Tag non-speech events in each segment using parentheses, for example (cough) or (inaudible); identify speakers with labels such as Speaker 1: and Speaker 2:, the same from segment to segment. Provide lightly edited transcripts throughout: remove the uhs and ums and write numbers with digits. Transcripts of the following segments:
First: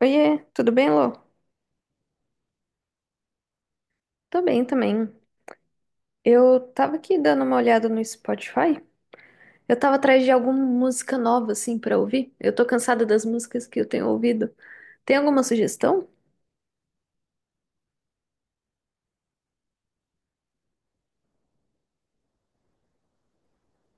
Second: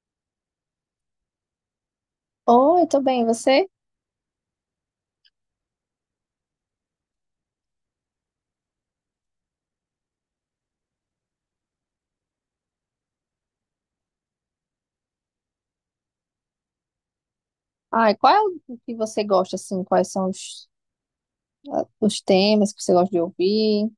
Speaker 1: Oiê, tudo bem, Lô?
Speaker 2: Oi, tudo bem, e você?
Speaker 1: Tô bem também. Eu tava aqui dando uma olhada no Spotify. Eu tava atrás de alguma música nova, assim, pra ouvir. Eu tô cansada das músicas que eu tenho ouvido. Tem alguma sugestão?
Speaker 2: Ai, qual é o que você gosta, assim? Quais são os temas que você gosta de ouvir,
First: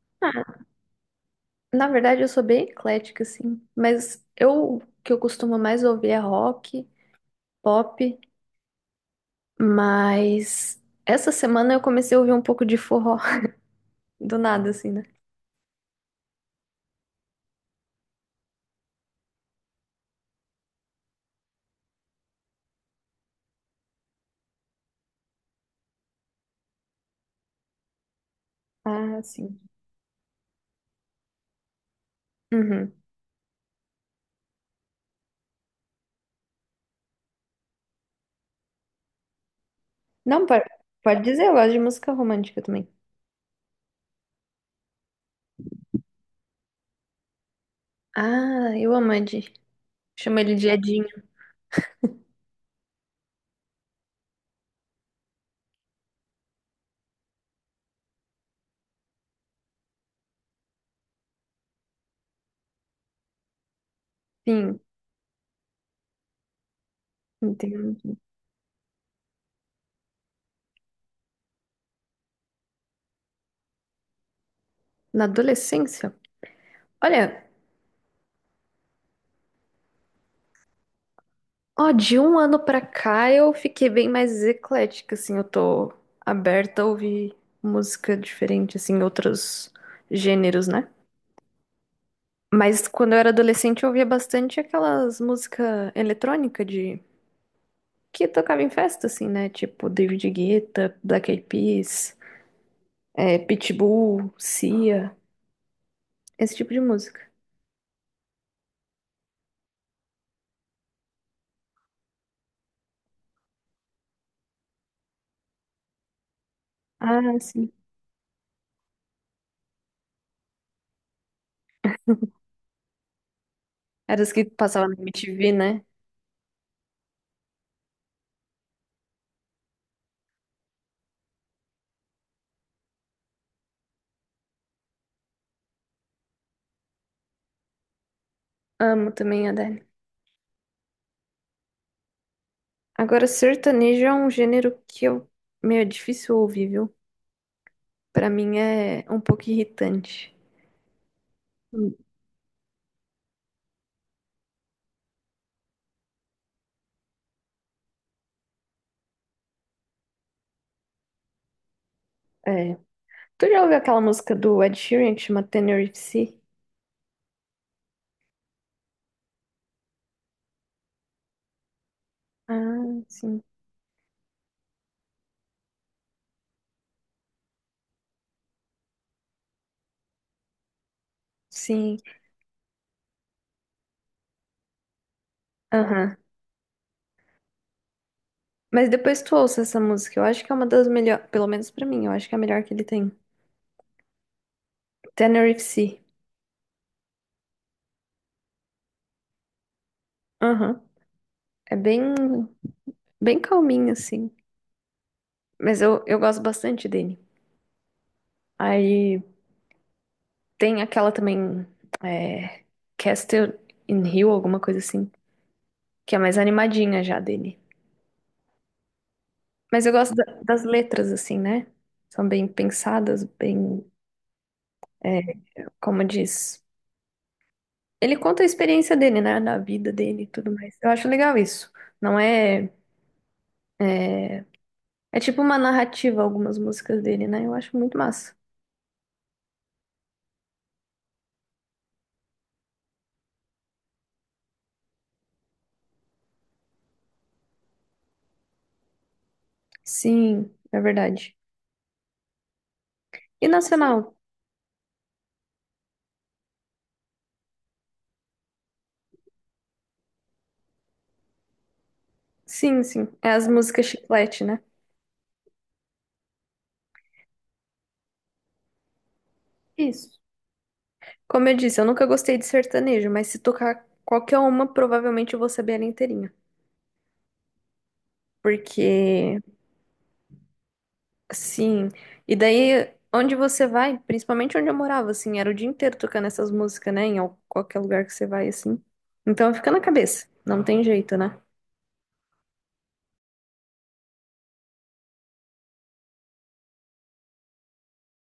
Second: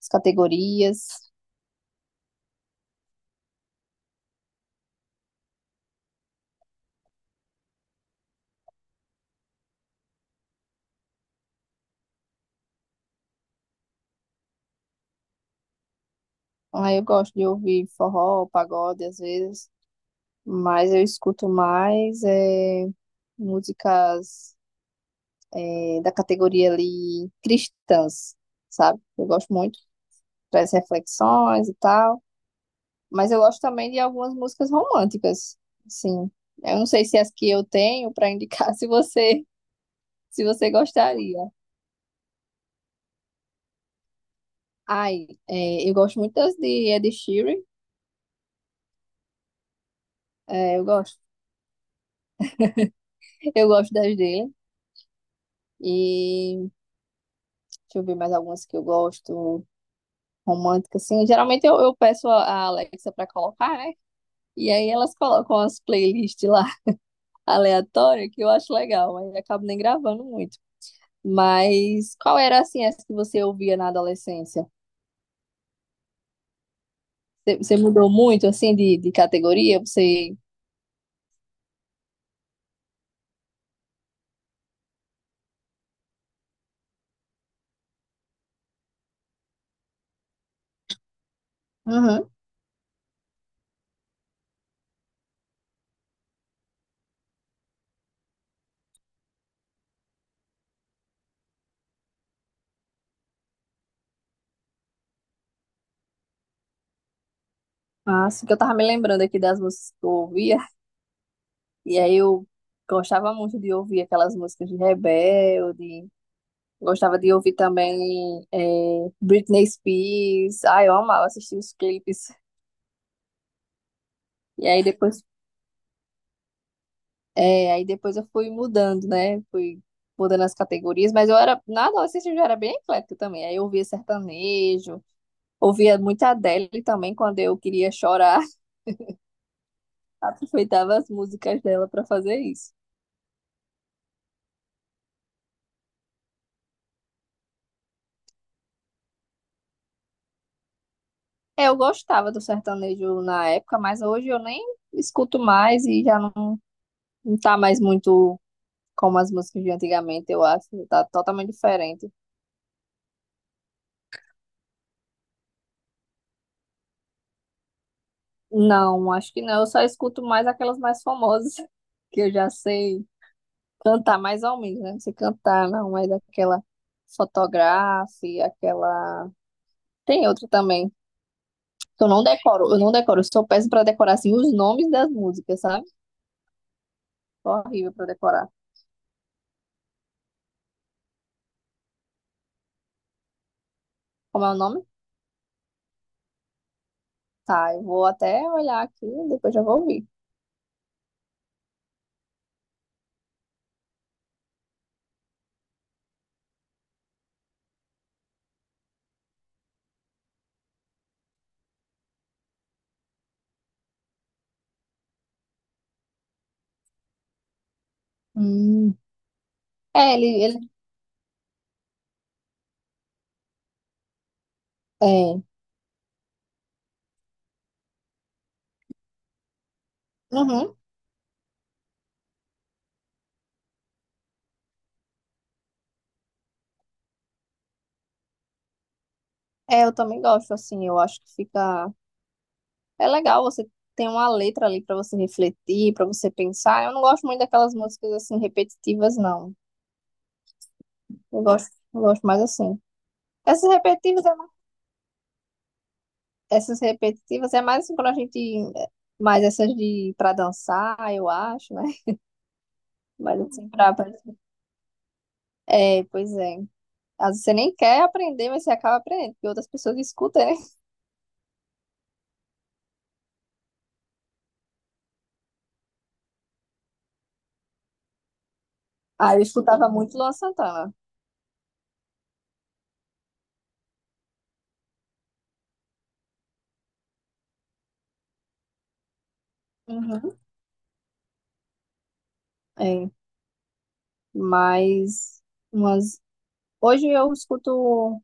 Speaker 2: as categorias?
Speaker 1: Na verdade, eu sou bem eclética, assim. Mas eu, o que eu costumo mais ouvir é rock, pop. Mas essa semana eu comecei a ouvir um pouco de forró. (laughs) Do nada, assim, né?
Speaker 2: Ai, eu gosto de ouvir forró, pagode, às vezes, mas eu escuto mais músicas da categoria ali cristãs, sabe?
Speaker 1: Ah,
Speaker 2: Eu gosto
Speaker 1: sim.
Speaker 2: muito das reflexões e tal,
Speaker 1: Uhum.
Speaker 2: mas eu gosto também de algumas músicas românticas, assim. Eu não sei se as que eu tenho para indicar, (laughs) se você se
Speaker 1: Não, pode,
Speaker 2: você
Speaker 1: pode
Speaker 2: gostaria.
Speaker 1: dizer, eu gosto de música romântica também.
Speaker 2: Ai, é, eu gosto muito das de Ed Sheeran.
Speaker 1: Ah, eu amo Ed. Chama ele de
Speaker 2: É, eu gosto.
Speaker 1: Edinho.
Speaker 2: Eu gosto das dele. E deixa eu ver mais algumas que eu gosto. Romântica, assim. Geralmente eu peço a Alexa pra colocar, né? E
Speaker 1: Sim,
Speaker 2: aí elas colocam as playlists lá (laughs)
Speaker 1: entendo.
Speaker 2: aleatórias que eu acho legal. Aí eu acabo nem gravando muito. Mas qual era, assim, essa que você ouvia na adolescência?
Speaker 1: Na adolescência? Olha,
Speaker 2: Você mudou muito, assim, de categoria? Você.
Speaker 1: ó, de um ano pra cá eu fiquei bem mais eclética, assim, eu tô aberta a ouvir música diferente, assim, outros gêneros, né?
Speaker 2: Uhum.
Speaker 1: Mas quando eu era adolescente eu ouvia bastante aquelas músicas eletrônicas de, que tocava em festa, assim, né? Tipo David Guetta, Black Eyed Peas, Pitbull, Sia, esse tipo de música.
Speaker 2: Ah, assim que eu tava me lembrando aqui das músicas que eu ouvia. E aí eu gostava muito de ouvir aquelas músicas de Rebelde, gostava de
Speaker 1: Ah,
Speaker 2: ouvir
Speaker 1: sim.
Speaker 2: também Britney Spears. Ai, eu amava assistir os clipes.
Speaker 1: Era as que
Speaker 2: E aí
Speaker 1: passavam na
Speaker 2: depois,
Speaker 1: MTV, né?
Speaker 2: aí depois eu fui mudando, né? Fui mudando as categorias, mas eu era, na adolescência eu já era bem eclética também. Aí eu ouvia sertanejo, ouvia muita Adele também quando eu queria chorar, (laughs)
Speaker 1: Amo também a Adele.
Speaker 2: aproveitava as músicas dela para fazer isso.
Speaker 1: Agora, sertanejo é um gênero que eu meio difícil ouvir, viu? Pra mim é um pouco irritante.
Speaker 2: É, eu
Speaker 1: Hum.
Speaker 2: gostava do sertanejo na época, mas hoje eu nem escuto mais e já não. Não tá mais muito como as músicas de antigamente, eu acho. Tá totalmente diferente.
Speaker 1: É. Tu já ouviu aquela música do Ed Sheeran que chama Tenerife? Sea?
Speaker 2: Não, acho que não. Eu só escuto mais aquelas mais famosas, (laughs) que eu já
Speaker 1: Ah,
Speaker 2: sei
Speaker 1: sim.
Speaker 2: cantar mais ou menos, né? Não sei cantar, não, mas aquela fotografe, aquela. Tem outra também.
Speaker 1: Sim.
Speaker 2: Eu não decoro. Eu sou péssima pra decorar, assim, os nomes das músicas, sabe?
Speaker 1: Aham.
Speaker 2: Tô horrível pra decorar.
Speaker 1: Mas depois tu ouça essa música. Eu acho que é uma das melhores, pelo menos pra mim, eu acho que é a melhor que ele tem.
Speaker 2: Como é o nome?
Speaker 1: Tenerife Sea.
Speaker 2: Tá, eu vou até olhar aqui, depois já vou ouvir.
Speaker 1: Aham. É bem, bem calminho, assim. Mas eu gosto bastante dele. Aí, tem aquela também, é, Castle in Hill, alguma coisa assim, que é mais animadinha já dele.
Speaker 2: Hum.
Speaker 1: Mas eu gosto
Speaker 2: É,
Speaker 1: da-
Speaker 2: ele,
Speaker 1: das
Speaker 2: ele,
Speaker 1: letras, assim, né? São bem pensadas, bem, é,
Speaker 2: é.
Speaker 1: como diz. Ele conta a experiência dele, né? Da vida dele e tudo
Speaker 2: Uhum.
Speaker 1: mais. Eu acho legal isso. Não é. É tipo uma narrativa, algumas músicas dele, né? Eu acho muito massa.
Speaker 2: É, eu também gosto, assim, eu acho que fica. É legal, você tem uma letra ali pra você refletir, pra você pensar. Eu não gosto muito daquelas músicas, assim, repetitivas, não.
Speaker 1: Sim, é verdade.
Speaker 2: Eu gosto mais assim.
Speaker 1: E
Speaker 2: Essas
Speaker 1: nacional?
Speaker 2: repetitivas, é mais... essas repetitivas é mais assim, quando a gente. é, Mais essas de pra dançar, eu acho, né? (laughs)
Speaker 1: Sim, sim. É
Speaker 2: Mas
Speaker 1: as
Speaker 2: assim,
Speaker 1: músicas chiclete, né?
Speaker 2: É, pois é. Às vezes você nem quer aprender, mas você acaba aprendendo, porque outras pessoas
Speaker 1: Isso.
Speaker 2: escutam, né?
Speaker 1: Como eu disse, eu nunca gostei de sertanejo, mas se tocar qualquer uma, provavelmente eu vou saber ela inteirinha.
Speaker 2: Ah,
Speaker 1: Porque,
Speaker 2: eu escutava muito Luan Santana.
Speaker 1: assim, e daí onde você vai, principalmente onde eu morava, assim, era o dia inteiro tocando essas músicas, né? Em qualquer lugar que você vai, assim. Então fica na cabeça,
Speaker 2: Uhum.
Speaker 1: não tem jeito, né?
Speaker 2: É, mas. Umas. Hoje eu escuto, o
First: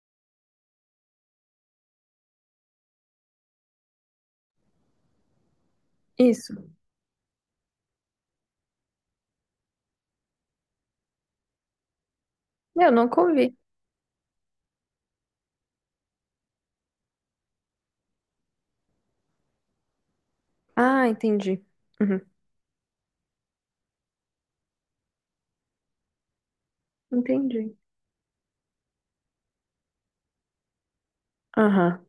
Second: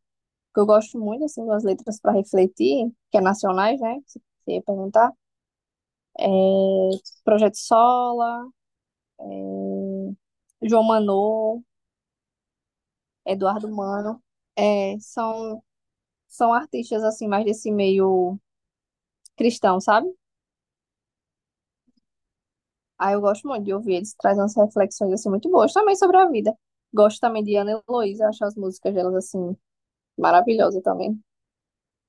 Speaker 2: que eu gosto muito, assim, das letras para refletir, que é nacionais, né? Se você perguntar.
Speaker 1: Isso.
Speaker 2: É Projeto Sola, é João Manô,
Speaker 1: Eu nunca ouvi.
Speaker 2: Eduardo Mano. É, são artistas, assim, mais desse meio cristão, sabe?
Speaker 1: Ah, entendi. Uhum.
Speaker 2: Aí eu gosto muito de ouvir eles, trazem umas reflexões, assim, muito boas também sobre a vida. Gosto também de
Speaker 1: Entendi.
Speaker 2: Ana Heloísa, acho as músicas delas, assim, maravilhosas também.
Speaker 1: Aham.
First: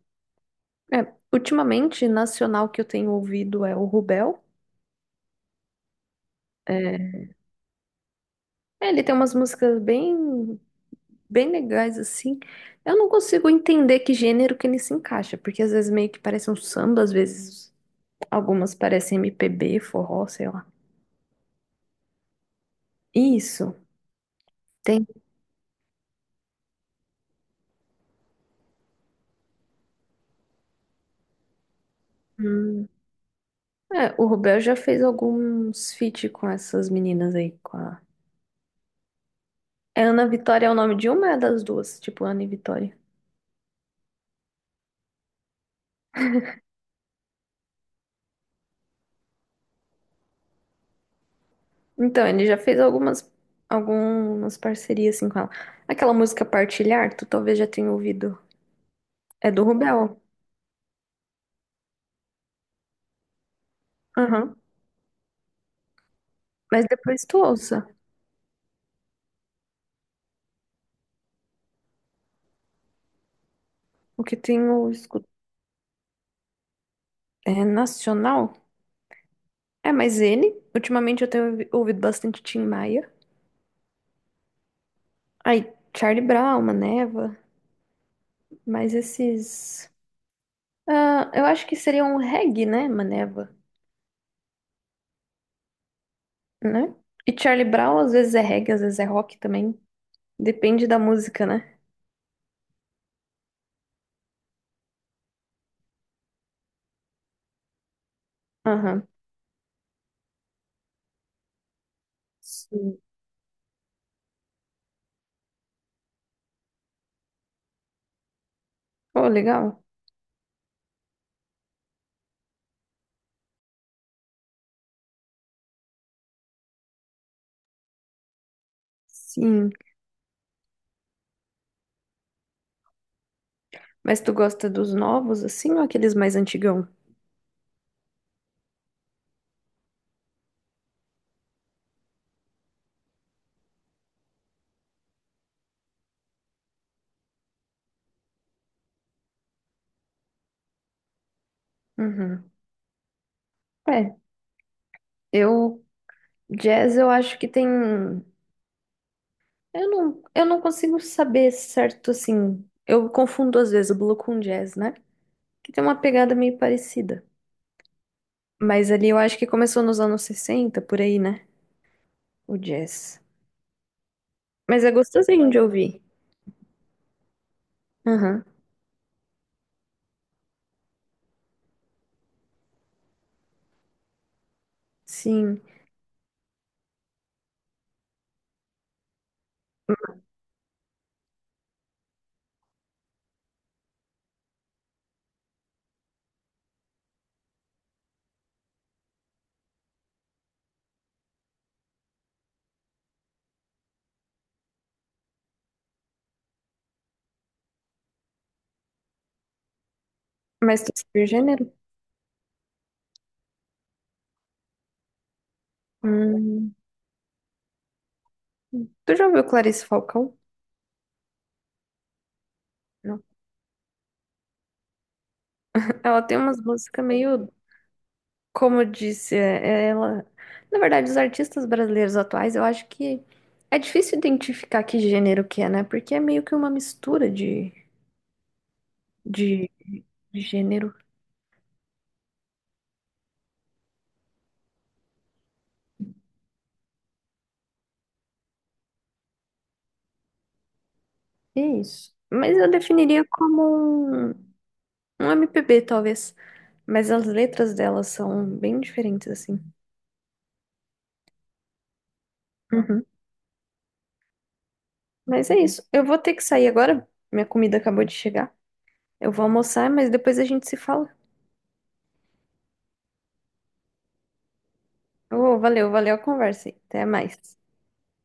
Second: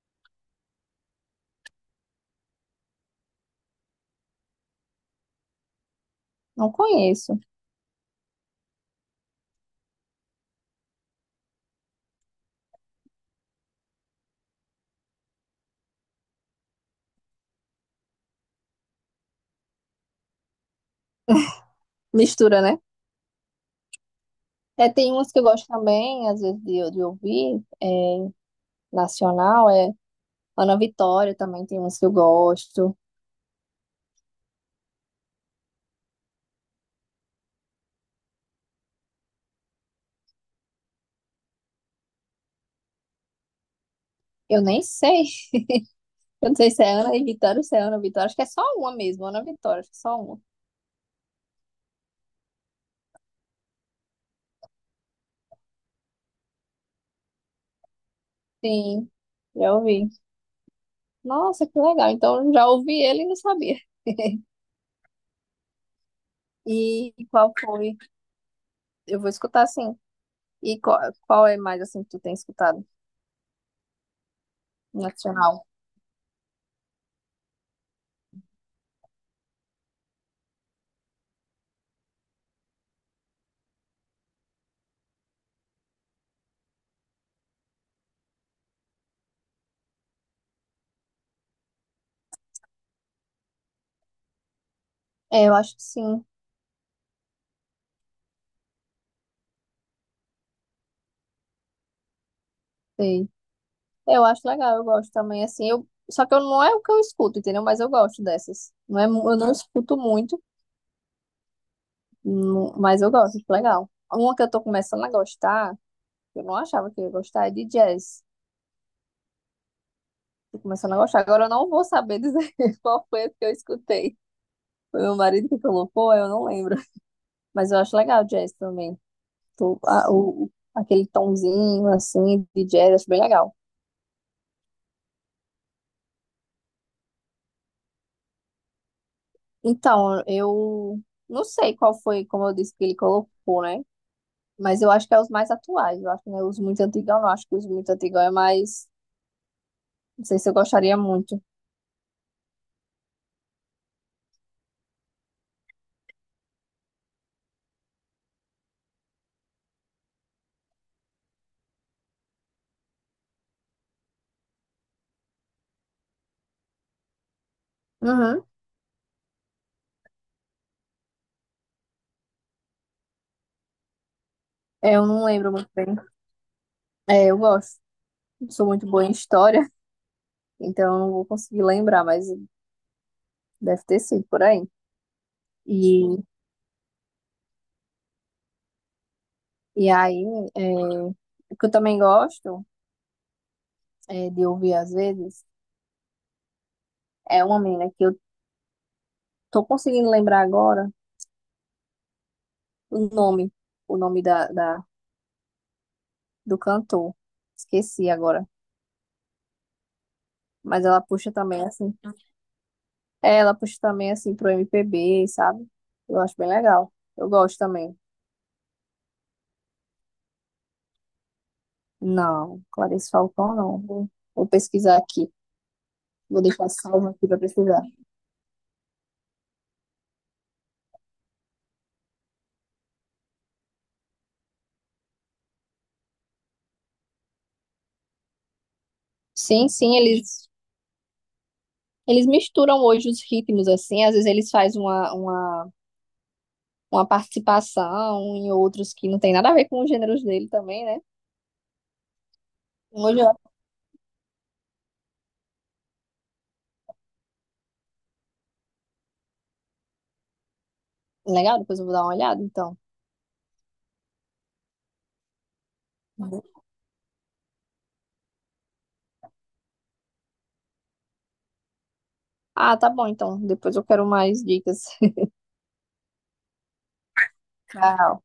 Speaker 1: É, ultimamente, nacional que eu tenho ouvido é o Rubel.
Speaker 2: Não
Speaker 1: É,
Speaker 2: conheço.
Speaker 1: ele tem umas músicas bem bem legais, assim. Eu não consigo entender que gênero que ele se encaixa, porque às vezes meio que parece um samba, às vezes algumas parecem MPB, forró, sei lá.
Speaker 2: Mistura, né?
Speaker 1: Isso.
Speaker 2: É,
Speaker 1: Tem.
Speaker 2: tem umas que eu gosto também, às vezes, de ouvir, é, nacional, é Ana Vitória também tem umas que eu
Speaker 1: hum,
Speaker 2: gosto.
Speaker 1: o Rubel já fez alguns feat com essas meninas aí, com a. Ana Vitória é o nome de uma, das duas, tipo Ana e Vitória.
Speaker 2: Eu nem sei, (laughs) eu não sei se é Ana e Vitória ou se é Ana Vitória, acho que é só uma mesmo, Ana Vitória, acho que é só uma.
Speaker 1: Então, ele já fez algumas parcerias assim com ela. Aquela música Partilhar, tu talvez já tenha ouvido.
Speaker 2: Sim,
Speaker 1: É do
Speaker 2: já
Speaker 1: Rubel.
Speaker 2: ouvi. Nossa, que legal, então eu já ouvi ele e não sabia.
Speaker 1: Aham. Mas
Speaker 2: E
Speaker 1: depois tu
Speaker 2: qual
Speaker 1: ouça.
Speaker 2: foi? Eu vou escutar sim. E qual é mais, assim, que tu tem escutado,
Speaker 1: O que tenho.
Speaker 2: nacional?
Speaker 1: É nacional? É, mas ele, ultimamente eu tenho ouvido bastante Tim Maia. Aí, Charlie Brown, Maneva, mas esses. Ah, eu acho que seria um reggae, né, Maneva,
Speaker 2: É, eu acho que sim,
Speaker 1: né? E Charlie Brown às vezes é reggae, às vezes é rock também. Depende da música, né?
Speaker 2: sei. Eu acho legal, eu gosto também, assim, eu... Só que eu, não é o que eu escuto, entendeu? Mas eu gosto dessas. Não é,
Speaker 1: Aham.
Speaker 2: mu- eu não escuto muito, mu-
Speaker 1: Sim.
Speaker 2: mas eu gosto, acho legal. Uma que eu tô começando a gostar, que eu não achava que eu ia gostar, é de jazz.
Speaker 1: Oh, legal.
Speaker 2: Tô começando a gostar. Agora eu não vou saber dizer (laughs) qual foi a que eu escutei. Foi meu marido que colocou, eu não lembro. Mas eu acho legal jazz também.
Speaker 1: Sim.
Speaker 2: Tô, a- o, aquele tomzinho, assim, de jazz, acho bem legal.
Speaker 1: Mas tu gosta dos novos, assim, ou aqueles mais antigão?
Speaker 2: Então, eu não sei qual foi, como eu disse, que ele colocou, né? Mas eu acho que é os mais atuais. Eu acho que não é os muito antigos, não. acho que os muito antigos é mais. Não sei se eu gostaria muito.
Speaker 1: Uhum. É, eu. Jazz eu acho que tem. Eu não consigo saber certo, assim. Eu confundo às vezes o Blue com jazz, né? Que tem uma pegada meio parecida.
Speaker 2: Uhum.
Speaker 1: Mas ali eu acho que começou nos anos 60 por aí, né? O jazz. Mas é
Speaker 2: É, eu não
Speaker 1: gostosinho
Speaker 2: lembro
Speaker 1: de
Speaker 2: muito bem.
Speaker 1: ouvir.
Speaker 2: É, eu gosto.
Speaker 1: Aham,
Speaker 2: Não sou muito boa em história, (laughs) então eu não vou conseguir lembrar, mas deve ter sido por aí.
Speaker 1: sim.
Speaker 2: E, e aí, é, o que eu também gosto de ouvir às vezes é uma menina que eu tô conseguindo lembrar agora o nome, o nome do cantor. Esqueci agora.
Speaker 1: Mas
Speaker 2: Mas
Speaker 1: tu
Speaker 2: ela
Speaker 1: sabe o
Speaker 2: puxa também,
Speaker 1: gênero?
Speaker 2: assim. É, ela puxa também, assim, pro MPB, sabe? Eu acho bem
Speaker 1: Hum.
Speaker 2: legal. Eu gosto também.
Speaker 1: Tu já ouviu Clarice Falcão?
Speaker 2: Não, Clarice
Speaker 1: Não.
Speaker 2: Falcão não. Vou, vou pesquisar aqui.
Speaker 1: Ela tem
Speaker 2: Vou
Speaker 1: umas
Speaker 2: deixar
Speaker 1: músicas
Speaker 2: salvo aqui pra
Speaker 1: meio,
Speaker 2: pesquisar.
Speaker 1: como eu disse, é ela. Na verdade, os artistas brasileiros atuais, eu acho que é difícil identificar que gênero que é, né? Porque é meio que uma mistura
Speaker 2: Sim,
Speaker 1: de
Speaker 2: sim,
Speaker 1: de
Speaker 2: eles,
Speaker 1: gênero.
Speaker 2: eles misturam hoje os ritmos, assim. Às vezes eles fazem uma participação em outros que não tem nada a ver com os gêneros dele também, né?
Speaker 1: É isso. Mas eu
Speaker 2: Um Hoje
Speaker 1: definiria
Speaker 2: eu...
Speaker 1: como um MPB, talvez. Mas as letras delas são bem diferentes, assim.
Speaker 2: Legal, depois eu vou dar uma olhada, então.
Speaker 1: Uhum. Mas é isso. Eu vou ter que sair agora. Minha comida acabou de chegar. Eu vou almoçar, mas depois a gente se fala.
Speaker 2: Ah, tá bom, então. Depois eu quero mais dicas.
Speaker 1: Ô, valeu, valeu a conversa aí. Até mais.
Speaker 2: (laughs) Tchau.